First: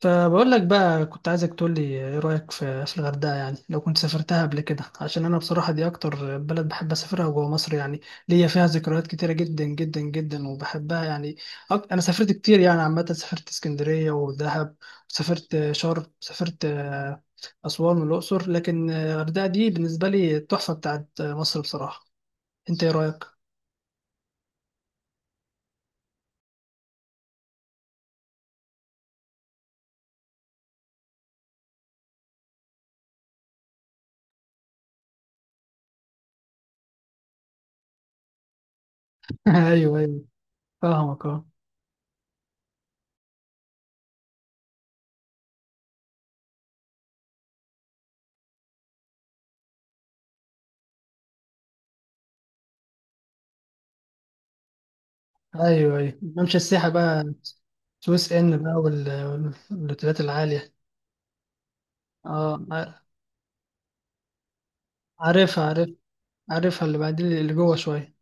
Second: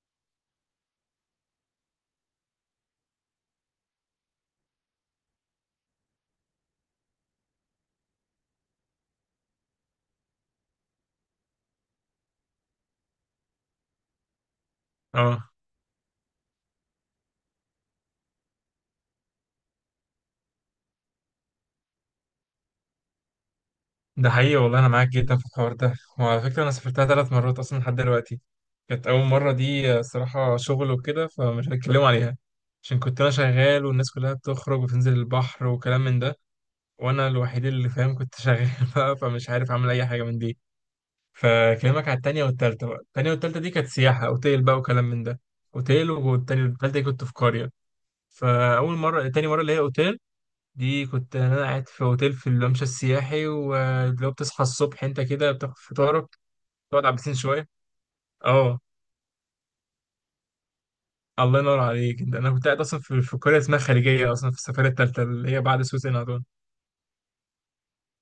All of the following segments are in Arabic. فبقول لك بقى كنت عايزك تقول لي ايه رأيك في الغردقة، يعني لو كنت سافرتها قبل كده. عشان انا بصراحة دي اكتر بلد بحب اسافرها جوه مصر يعني، ليا فيها ذكريات كتيرة جدا جدا جدا وبحبها يعني. انا سافرت كتير يعني، عامة سافرت اسكندرية ودهب، اه، سافرت شرم، سافرت اسوان والاقصر، لكن الغردقة دي بالنسبة لي التحفة بتاعت مصر بصراحة. انت ايه رأيك؟ ده حقيقي والله انا معاك جدا في الحوار ده. وعلى فكره انا سافرتها 3 مرات اصلا لحد دلوقتي. كانت اول مره دي صراحه شغل وكده، فمش هتكلم عليها عشان كنت انا شغال والناس كلها بتخرج وتنزل البحر وكلام من ده، وانا الوحيد اللي فاهم كنت شغال بقى، فمش عارف اعمل ايوه، اي حاجه ايوه، من دي. فاهمك، اه. فكلمك على التانية والتالتة بقى. التانية والتالتة دي كانت سياحة اوتيل بقى وكلام من ده، اوتيل. والتانية والتالتة دي كنت في قرية. فاول مره، تاني مره اللي هي اوتيل، دي كنت انا قاعد في اوتيل في الممشى السياحي، ولو بتصحى الصبح انت كده بتاخد ايوه، ايوه، فطارك، ممشى السياحة تقعد على البسين بقى. شويه. سويس ان بقى اه والاوتيلات العالية. الله ينور عليك. انت انا اه، كنت قاعد اصلا في قريه اسمها خليجيه اصلا، في السفاره الثالثه اللي هي عارفها، بعد عارف. سويس هدول. عارفها، اللي بعدين اللي جوه شويه.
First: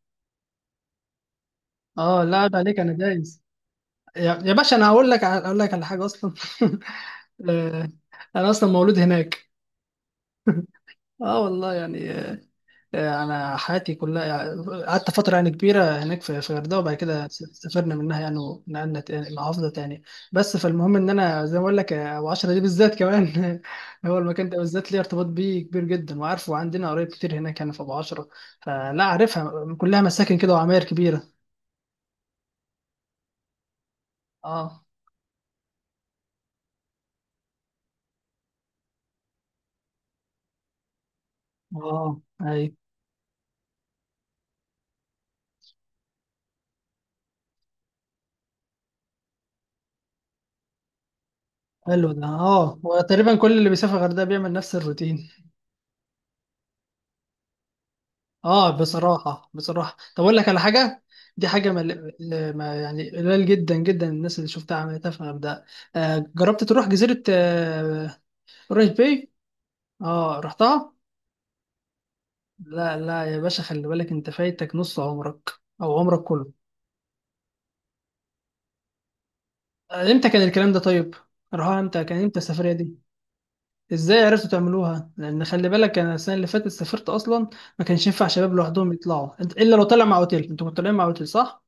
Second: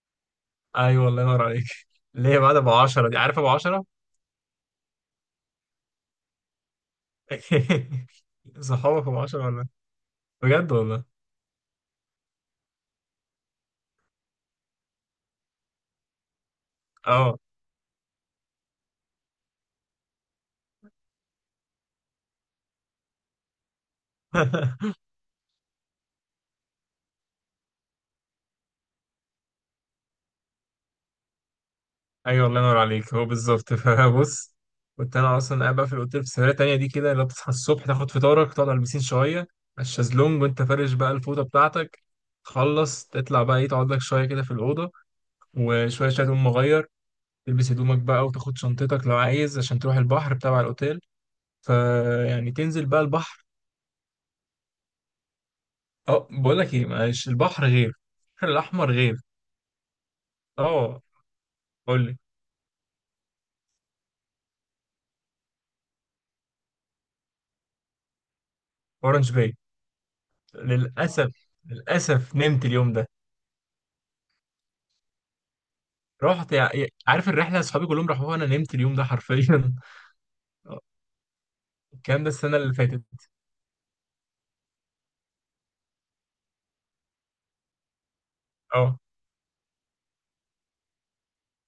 ايوه الله ينور عليك. اه، اللي لا هي عيب بعد ابو عليك، انا 10 دي، عارف دايس. ابو 10؟ يا، باشا، انا هقول لك اقول لك على حاجه اصلا. آه، انا اصلا مولود صحابك ابو 10 هناك. ولا؟ بجد والله؟ اه والله يعني. انا حياتي كلها يعني قعدت فتره يعني كبيره هناك في الغردقه، وبعد كده اه. سافرنا منها يعني، ونقلنا محافظه تاني. بس فالمهم ان انا زي ما اقول لك، ابو عشرة دي بالذات كمان هو المكان ده بالذات ليه ارتباط بيه كبير جدا، وعارفه، وعندنا قرايب كتير هناك يعني في ابو عشرة. فلا، عارفها كلها مساكن كده وعماير كبيره. ايوه الله ينور عليك، هو بالظبط. فبص، اه. كنت انا اصلا قاعد بقى في الاوتيل، في سفريه تانيه دي كده، اللي هو بتصحى الصبح تاخد فطارك، تقعد على البسين شويه على الشازلونج وانت فارش بقى الفوطه بتاعتك. اه. اي. تخلص تطلع بقى، ايه، تقعد لك شويه كده في الاوضه، وشويه شويه تقوم مغير، تلبس هدومك بقى وتاخد شنطتك لو عايز، عشان تروح البحر بتاع الاوتيل. حلو ده. فيعني اه، تنزل بقى وتقريبا البحر. كل اللي بيسافر الغردقه بيعمل نفس الروتين. اه بقول لك ايه، معلش، البحر غير. البحر اه الاحمر غير. بصراحة، بصراحة طب اقول لك على اه حاجة. دي حاجة قول لي. ما يعني، قليل جدا جدا الناس اللي شفتها عملتها في الغردقة. جربت تروح جزيرة قريش باي؟ اورنج باي. اه، رحتها. للاسف. للاسف نمت اليوم لا ده. لا يا باشا، خلي بالك انت فايتك نص عمرك، او عمرك كله. رحت عارف الرحله، اصحابي كلهم راحوها، انا نمت اليوم ده حرفيا. آه، امتى كان الكلام ده طيب؟ راها امتى؟ كان الكلام ده امتى السنه السفرية اللي دي؟ فاتت. ازاي عرفتوا تعملوها؟ لان خلي بالك، انا السنة اللي فاتت سافرت اصلا، ما كانش ينفع شباب لوحدهم اه يطلعوا، الا لو طلع مع اوتيل. انتوا كنتوا طالعين مع اوتيل، صح؟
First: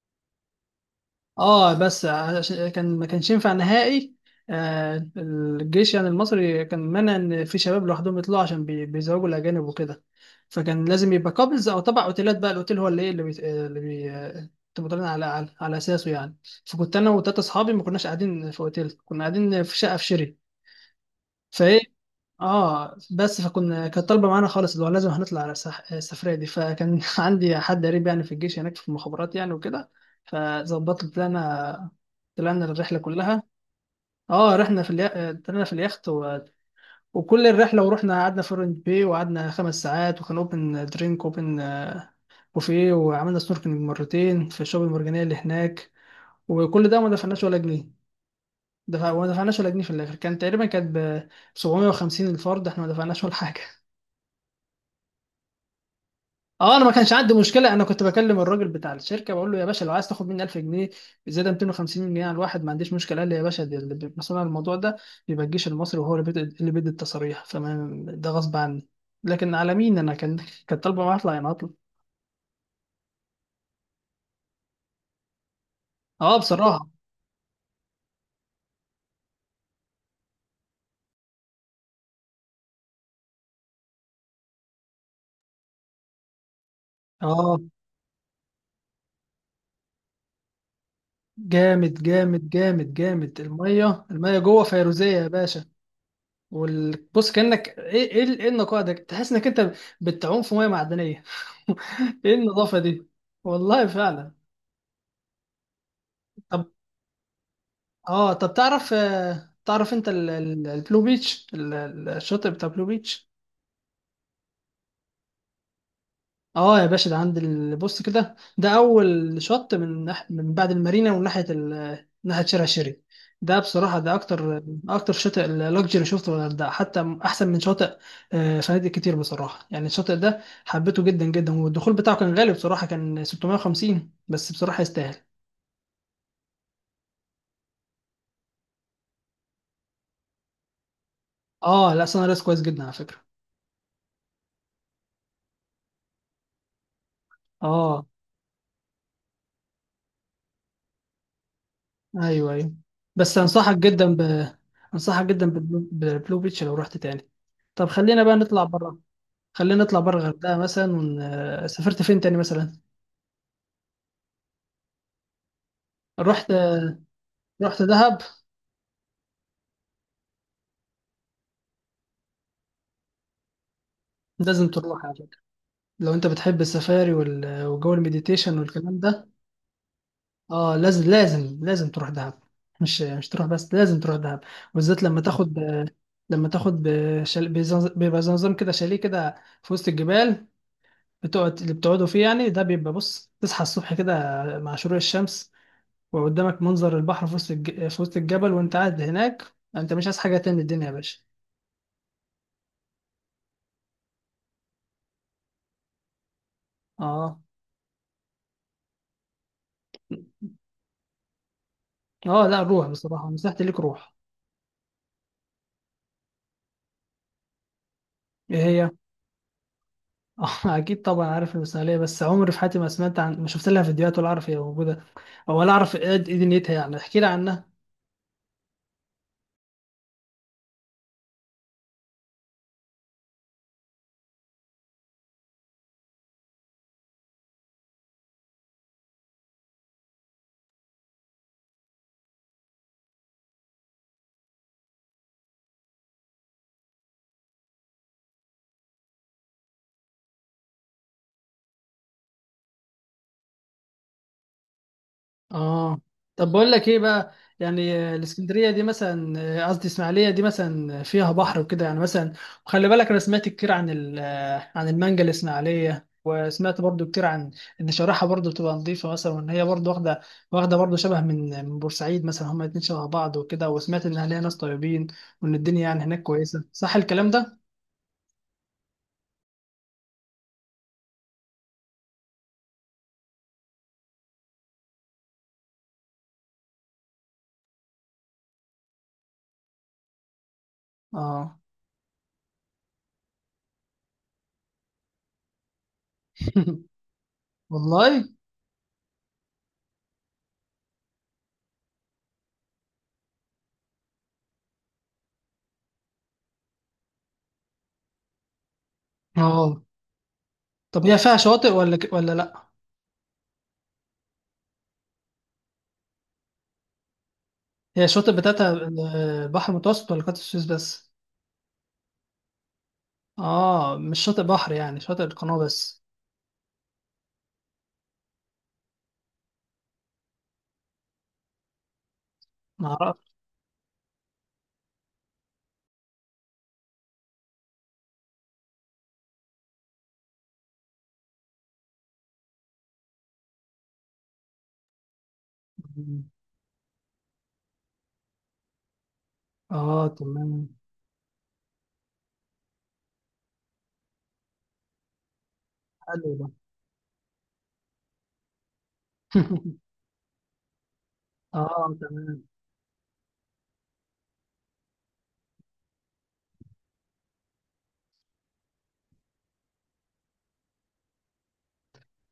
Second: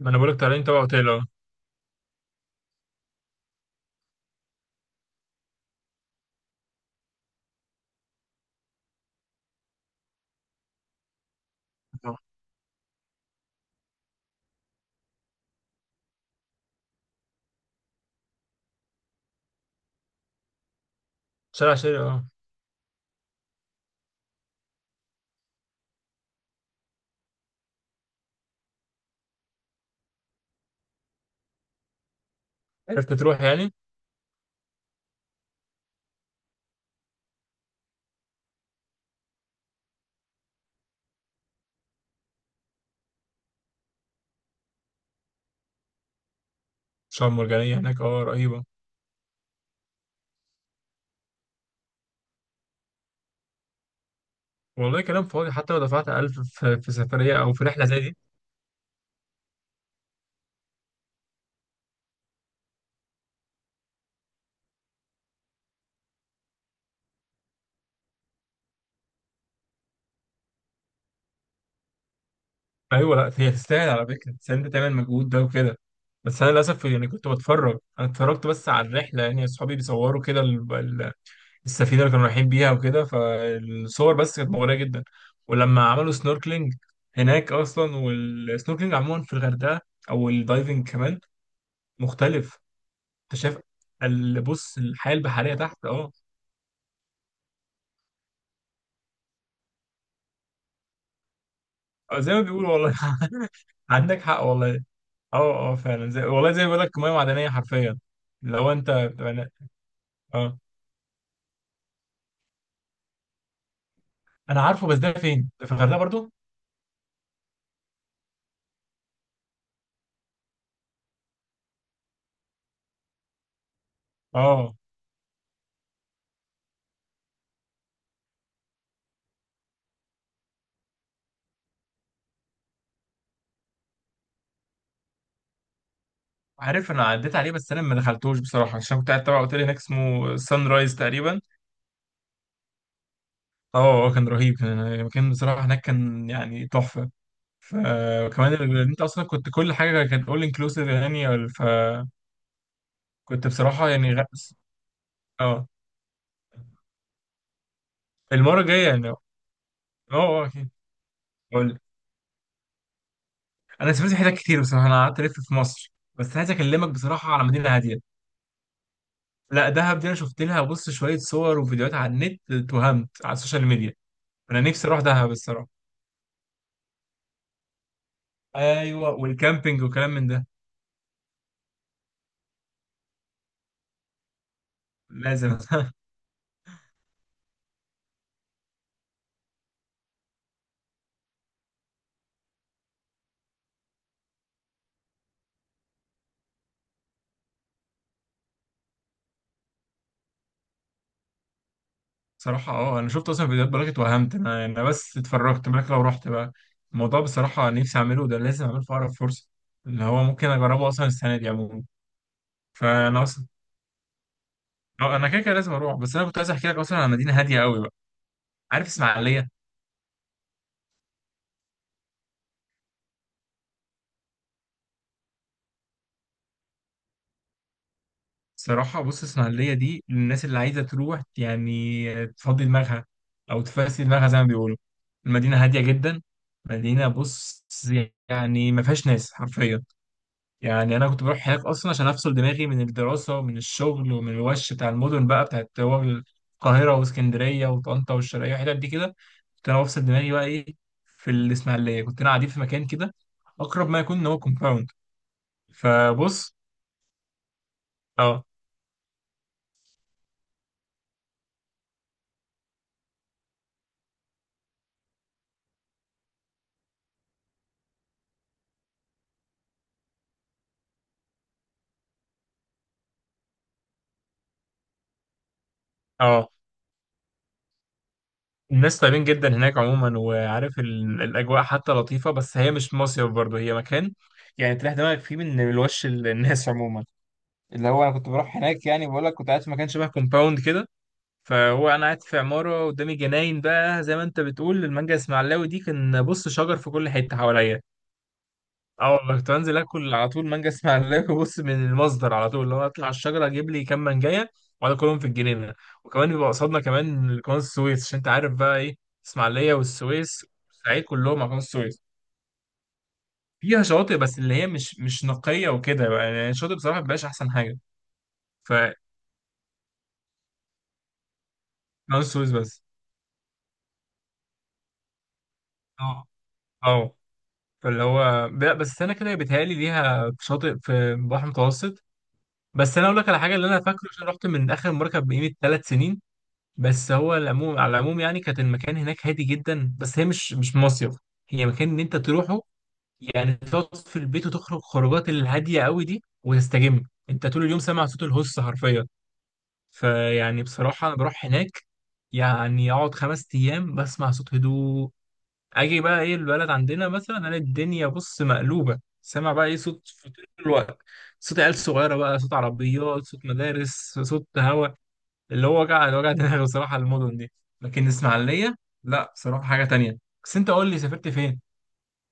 ما انا بقولك طالعين تبع اوتيل، اه. اه بس عشان كان، ما كانش ينفع نهائي. الجيش يعني المصري كان منع ان في شباب لوحدهم يطلعوا، عشان بيزوجوا الاجانب وكده. فكان لازم يبقى قابلز او تبع آه. اوتيلات، بقى الاوتيل هو اللي ايه، اللي بي اللي بي آه، تبقى طالعين على على اساسه يعني. فكنت انا وتلاته اصحابي، ما كناش قاعدين في اوتيل، كنا قاعدين في شقه في شيري. شارع فايه، شارع اه. اه، بس فكنا كانت طالبه معانا خالص اللي هو لازم هنطلع على السفريه دي. فكان عندي حد قريب يعني في الجيش هناك، في المخابرات يعني وكده، فظبطت. طلعنا، طلعنا الرحله عرفت تروح كلها. يعني. اه، رحنا في طلعنا في اليخت وكل الرحله. ورحنا قعدنا في اورنج باي، وقعدنا خمس ساعات، وكان اوبن درينك، اوبن بوفيه، وعملنا سنوركلينج مرتين في الشعب المرجانيه اللي هناك. وكل ده ما شرم دفعناش ولا مرجانيه جنيه. هناك، اه رهيبه. ما دفعناش ولا جنيه. في الاخر كان تقريبا، كانت ب 750 الفرد. احنا ما دفعناش ولا حاجه. والله كلام فاضي، حتى لو دفعت 1000 اه، في انا ما في كانش عندي سفريه او في مشكله. انا رحله زي كنت دي. بكلم الراجل بتاع الشركه، بقول له يا باشا لو عايز تاخد مني 1000 جنيه زياده، 250 جنيه على الواحد، ما عنديش مشكله. قال لي يا باشا، دي اللي بيبقى مسؤول عن الموضوع ده بيبقى الجيش المصري، وهو اللي بيدي، التصاريح. فما ده غصب عني. لكن على مين، انا كان، كانت طالبه معايا اطلع يعني، اطلع. ايوه، لا هي تستاهل على فكره، بس انت تعمل مجهود ده وكده. اه بس انا للاسف بصراحه. يعني كنت بتفرج، انا اتفرجت بس على الرحله، يعني اصحابي بيصوروا كده السفينه اللي كانوا رايحين بيها وكده، فالصور بس كانت مغريه جدا. ولما عملوا سنوركلينج هناك اه، اصلا، والسنوركلينج عموما في الغردقه، او الدايفنج كمان، جامد جامد مختلف. جامد جامد. انت شايف الميه، جوه بص فيروزيه الحياه يا البحريه باشا. تحت، اه. بص كانك ايه، ايه، ايه النقاء ده. تحس انك انت بتعوم في ميه معدنيه. زي ايه ما بيقولوا النظافه والله. دي! والله عندك فعلا. حق والله. اه اه فعلا، زي والله زي ما طب، بيقول لك ميه معدنيه حرفيا. لو انت تعرف بتبقى- تعرف انت اه البلو بيتش، الشاطئ بتاع بلو بيتش؟ انا عارفه، بس ده فين؟ ده في الغردقه برضو؟ اه يا باشا، ده عند بص كده، ده اول شط من من بعد المارينا، وناحيه ناحيه شارع شيري. ده بصراحه ده اكتر، اه. شاطئ لاكجري شفته في الغردقه، حتى احسن من شاطئ فنادق كتير بصراحه. يعني الشاطئ ده حبيته جدا جدا، والدخول بتاعه كان غالي بصراحه، كان 650 بس بصراحه يستاهل. عارف انا عديت عليه، بس انا ما دخلتوش بصراحه، عشان كنت قاعد تبع اوتيل هناك اسمه سان رايز تقريبا. اه لا، سان ريس كويس جدا على فكره. اه. كان رهيب، كان المكان بصراحة هناك كان يعني تحفة. اه. فكمان انت اصلا كنت كل حاجة كانت اول انكلوسيف يعني، فكنت ايوه، ايوه. بس انصحك بصراحة يعني جدا اه. بالبلو، بيتش لو رحت تاني. طب خلينا بقى المرة نطلع الجاية بره، يعني، اه. اه الغردقه اكيد. مثلا. ون... آه، قول لي. سافرت فين تاني مثلا؟ انا سافرت حتت كتير بصراحة، انا قعدت الف في مصر، بس رحت، عايز اكلمك بصراحة على مدينة هادية. دهب. لا دهب دي انا شفت لها، بص، شوية صور وفيديوهات على النت، اتوهمت على السوشيال ميديا. انا لازم نفسي اروح تروح على دهب فكره. الصراحة. لو انت بتحب السفاري وجو المديتيشن والكلام ايوه ده. والكامبينج وكلام من ده. اه لازم، لازم، لازم تروح دهب. مش تروح بس، لازم تروح دهب. بالذات لما تاخد لازم. بيبقى زي نظام كده شاليه كده في وسط الجبال، بتقعد اللي بتقعدوا فيه يعني. ده بيبقى بص، تصحى الصبح كده مع شروق الشمس، وقدامك منظر البحر في وسط الجبل. وانت قاعد هناك، انت مش عايز حاجه تاني من الدنيا يا باشا. صراحة اه انا شفت اصلا فيديوهات، بلاغت وهمت. انا بس اتفرجت، بالك لو رحت بقى؟ الموضوع اه. بصراحة نفسي اعمله ده، لازم اعمله في اقرب فرصة، اللي هو ممكن اجربه اصلا السنة دي عموما. اه لا، الروح فانا بصراحه، اصلا نصيحتي ليك، روح. اه انا كده كده لازم اروح، بس انا كنت عايز احكي لك اصلا عن مدينة هادية قوي بقى. ايه عارف هي؟ اسماعيلية؟ اه، اكيد طبعا، عارف المثاليه، بس عمري في حياتي ما سمعت عن، ما شفت لها فيديوهات ولا اعرف هي موجوده، او ولا اعرف ايه، دنيتها يعني. احكي لي عنها. صراحة بص، اسماعيلية دي للناس اللي عايزة تروح يعني تفضي دماغها، او تفسي دماغها زي ما بيقولوا. المدينة هادية جدا. مدينة، بص، يعني ما فيهاش ناس حرفيا. يعني انا كنت بروح هناك اصلا عشان افصل دماغي من الدراسه ومن الشغل ومن الوش بتاع المدن بقى بتاعت هو، القاهره واسكندريه وطنطا والشرقيه والحتت دي كده. كنت انا بفصل دماغي بقى ايه. في الاسماعيليه كنت انا قاعدين في مكان كده اقرب ما يكون ان هو كومباوند. اه. طب فبص. بقول لك ايه بقى، يعني اه. الاسكندريه دي مثلا، قصدي اسماعيليه دي مثلا، فيها بحر وكده يعني مثلا؟ وخلي بالك انا سمعت كتير عن عن المانجا الاسماعيليه. وسمعت برضو كتير عن ان شارعها برضو بتبقى نظيفه مثلا، وان هي برضو واخده، برضو شبه من بورسعيد مثلا. هما الاتنين شبه بعض وكده. وسمعت ان اهلها ناس طيبين، وان الدنيا يعني هناك اه كويسه. صح الكلام ده؟ الناس طيبين جدا هناك عموما، وعارف الاجواء حتى لطيفه. بس هي مش مصيف برضه، هي مكان يعني تريح دماغك فيه من الوش الناس عموما. اللي هو انا كنت بروح هناك يعني، بقول لك كنت قاعد في مكان شبه كومباوند كده. اه. فهو انا قاعد في عماره قدامي جناين بقى، زي ما انت بتقول المانجا اسماعيلاوي دي، كان بص شجر في كل حته حواليا. والله. اه والله كنت بنزل اكل على طول مانجا اسماعيلاوي، بص، من المصدر على طول، لو اطلع الشجره اجيب لي كام مانجايه واقعد اكلهم في الجنينه. وكمان بيبقى قصادنا كمان قناه السويس، عشان انت عارف بقى ايه، اسماعيليه اه. والسويس والصعيد طب هي فيها كلهم على قناه شواطئ ولا، السويس. لا؟ فيها شواطئ، بس اللي هي مش مش نقيه وكده بقى، يعني الشاطئ بصراحه مبقاش احسن حاجه. هي الشاطئ بتاعتها فقناه البحر المتوسط ولا قناة السويس بس؟ السويس بس. اه، مش شاطئ بحر، يعني شاطئ القناة بس. اه. اه. فاللي هو لا، بس انا كده بيتهيألي ليها شاطئ في بحر متوسط، ما بس انا اقول لك اعرفش. على حاجه اللي انا فاكره عشان رحت من اخر مركب بقيمه 3 سنين. بس هو العموم على العموم يعني كانت المكان هناك هادي جدا، بس هي مش مش مصيف، هي مكان ان انت تروحه يعني، تقعد في البيت وتخرج خروجات الهاديه قوي دي وتستجم. انت طول اليوم سامع صوت الهوس حرفيا. اه تمام. فيعني بصراحه انا بروح هناك يعني اقعد 5 ايام بسمع صوت هدوء. اجي بقى حلو ايه ده. البلد عندنا مثلا، انا الدنيا بص مقلوبه، سامع بقى ايه صوت في طول الوقت، صوت عيال اه صغيره بقى، تمام. صوت عربيات، صوت مدارس، صوت هوا. اللي هو وجع، اللي وجع دماغي بصراحه المدن دي. لكن الاسماعيليه، لا بصراحه حاجه تانية. بس انت قول لي سافرت فين.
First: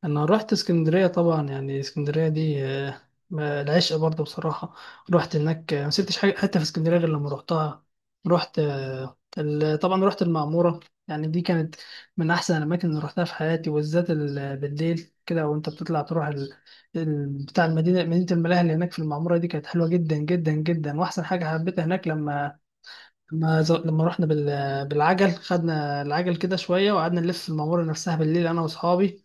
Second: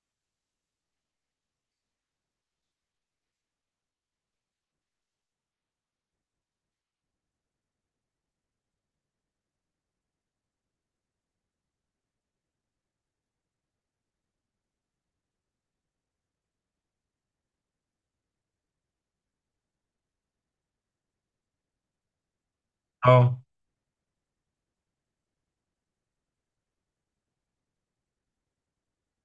انا رحت اسكندريه طبعا. يعني اسكندريه دي العشق برضه بصراحه. رحت هناك ما سبتش حاجه حتى في اسكندريه غير لما رحتها. رحت طبعا رحت المعموره. يعني دي كانت من احسن الاماكن اللي رحتها في حياتي، وبالذات بالليل كده وانت بتطلع تروح بتاع المدينه، مدينه الملاهي اللي هناك في المعموره. دي كانت حلوه جدا جدا جدا. واحسن حاجه حبيتها هناك، لما اه. رحنا بالعجل. خدنا العجل كده شويه وقعدنا نلف المعموره نفسها بالليل انا واصحابي.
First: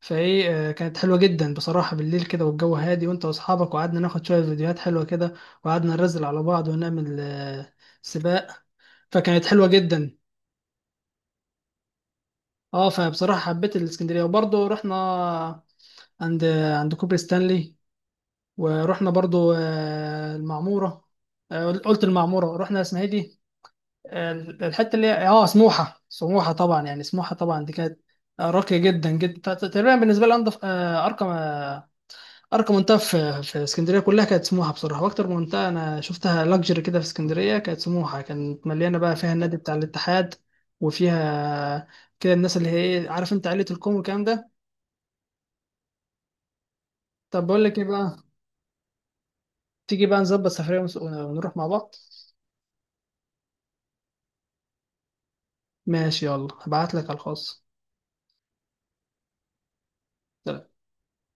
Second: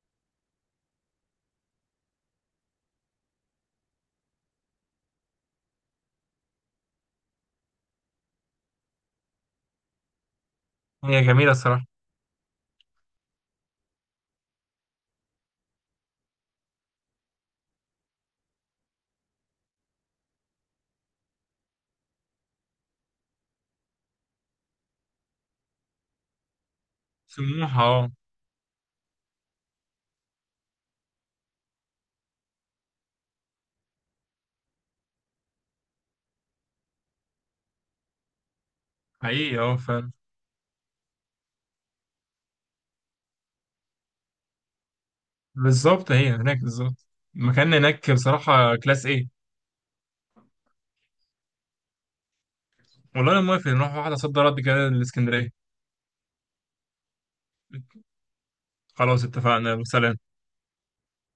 فايه، كانت حلوه جدا بصراحه، بالليل كده والجو هادي، وانت واصحابك. وقعدنا ناخد شويه فيديوهات حلوه كده، وقعدنا نرزل على بعض ونعمل سباق. فكانت حلوه جدا. هي جميله الصراحه. اه، فبصراحه حبيت الاسكندريه. وبرضه رحنا عند، كوبري ستانلي. ورحنا برضه المعموره. قلت المعموره. رحنا اسمها ايه دي، الحته اللي هي اه سموحه. سموحه طبعا يعني، سموحه طبعا دي سموحه كانت اه. راقيه جدا جدا. تقريبا بالنسبه لي انضف، ارقى، منطقه في اسكندريه كلها كانت سموحه بصراحه. واكتر منطقه انا شفتها لاكجري كده في اسكندريه كانت سموحه. كانت مليانه بقى فيها النادي حقيقي بتاع اه فعلا. الاتحاد. وفيها كده الناس اللي هي ايه، عارف انت، عائله الكوم والكلام ده. بالظبط هي هناك بالظبط. طب بقول المكان لك ايه هناك بقى، بصراحه كلاس، ايه؟ تيجي بقى نظبط سفريه ونروح مع بعض؟ والله انا موافق نروح واحده صد رد كده الاسكندريه. ماشي، يلا هبعت لك على الخاص. خلاص اتفقنا وسلام.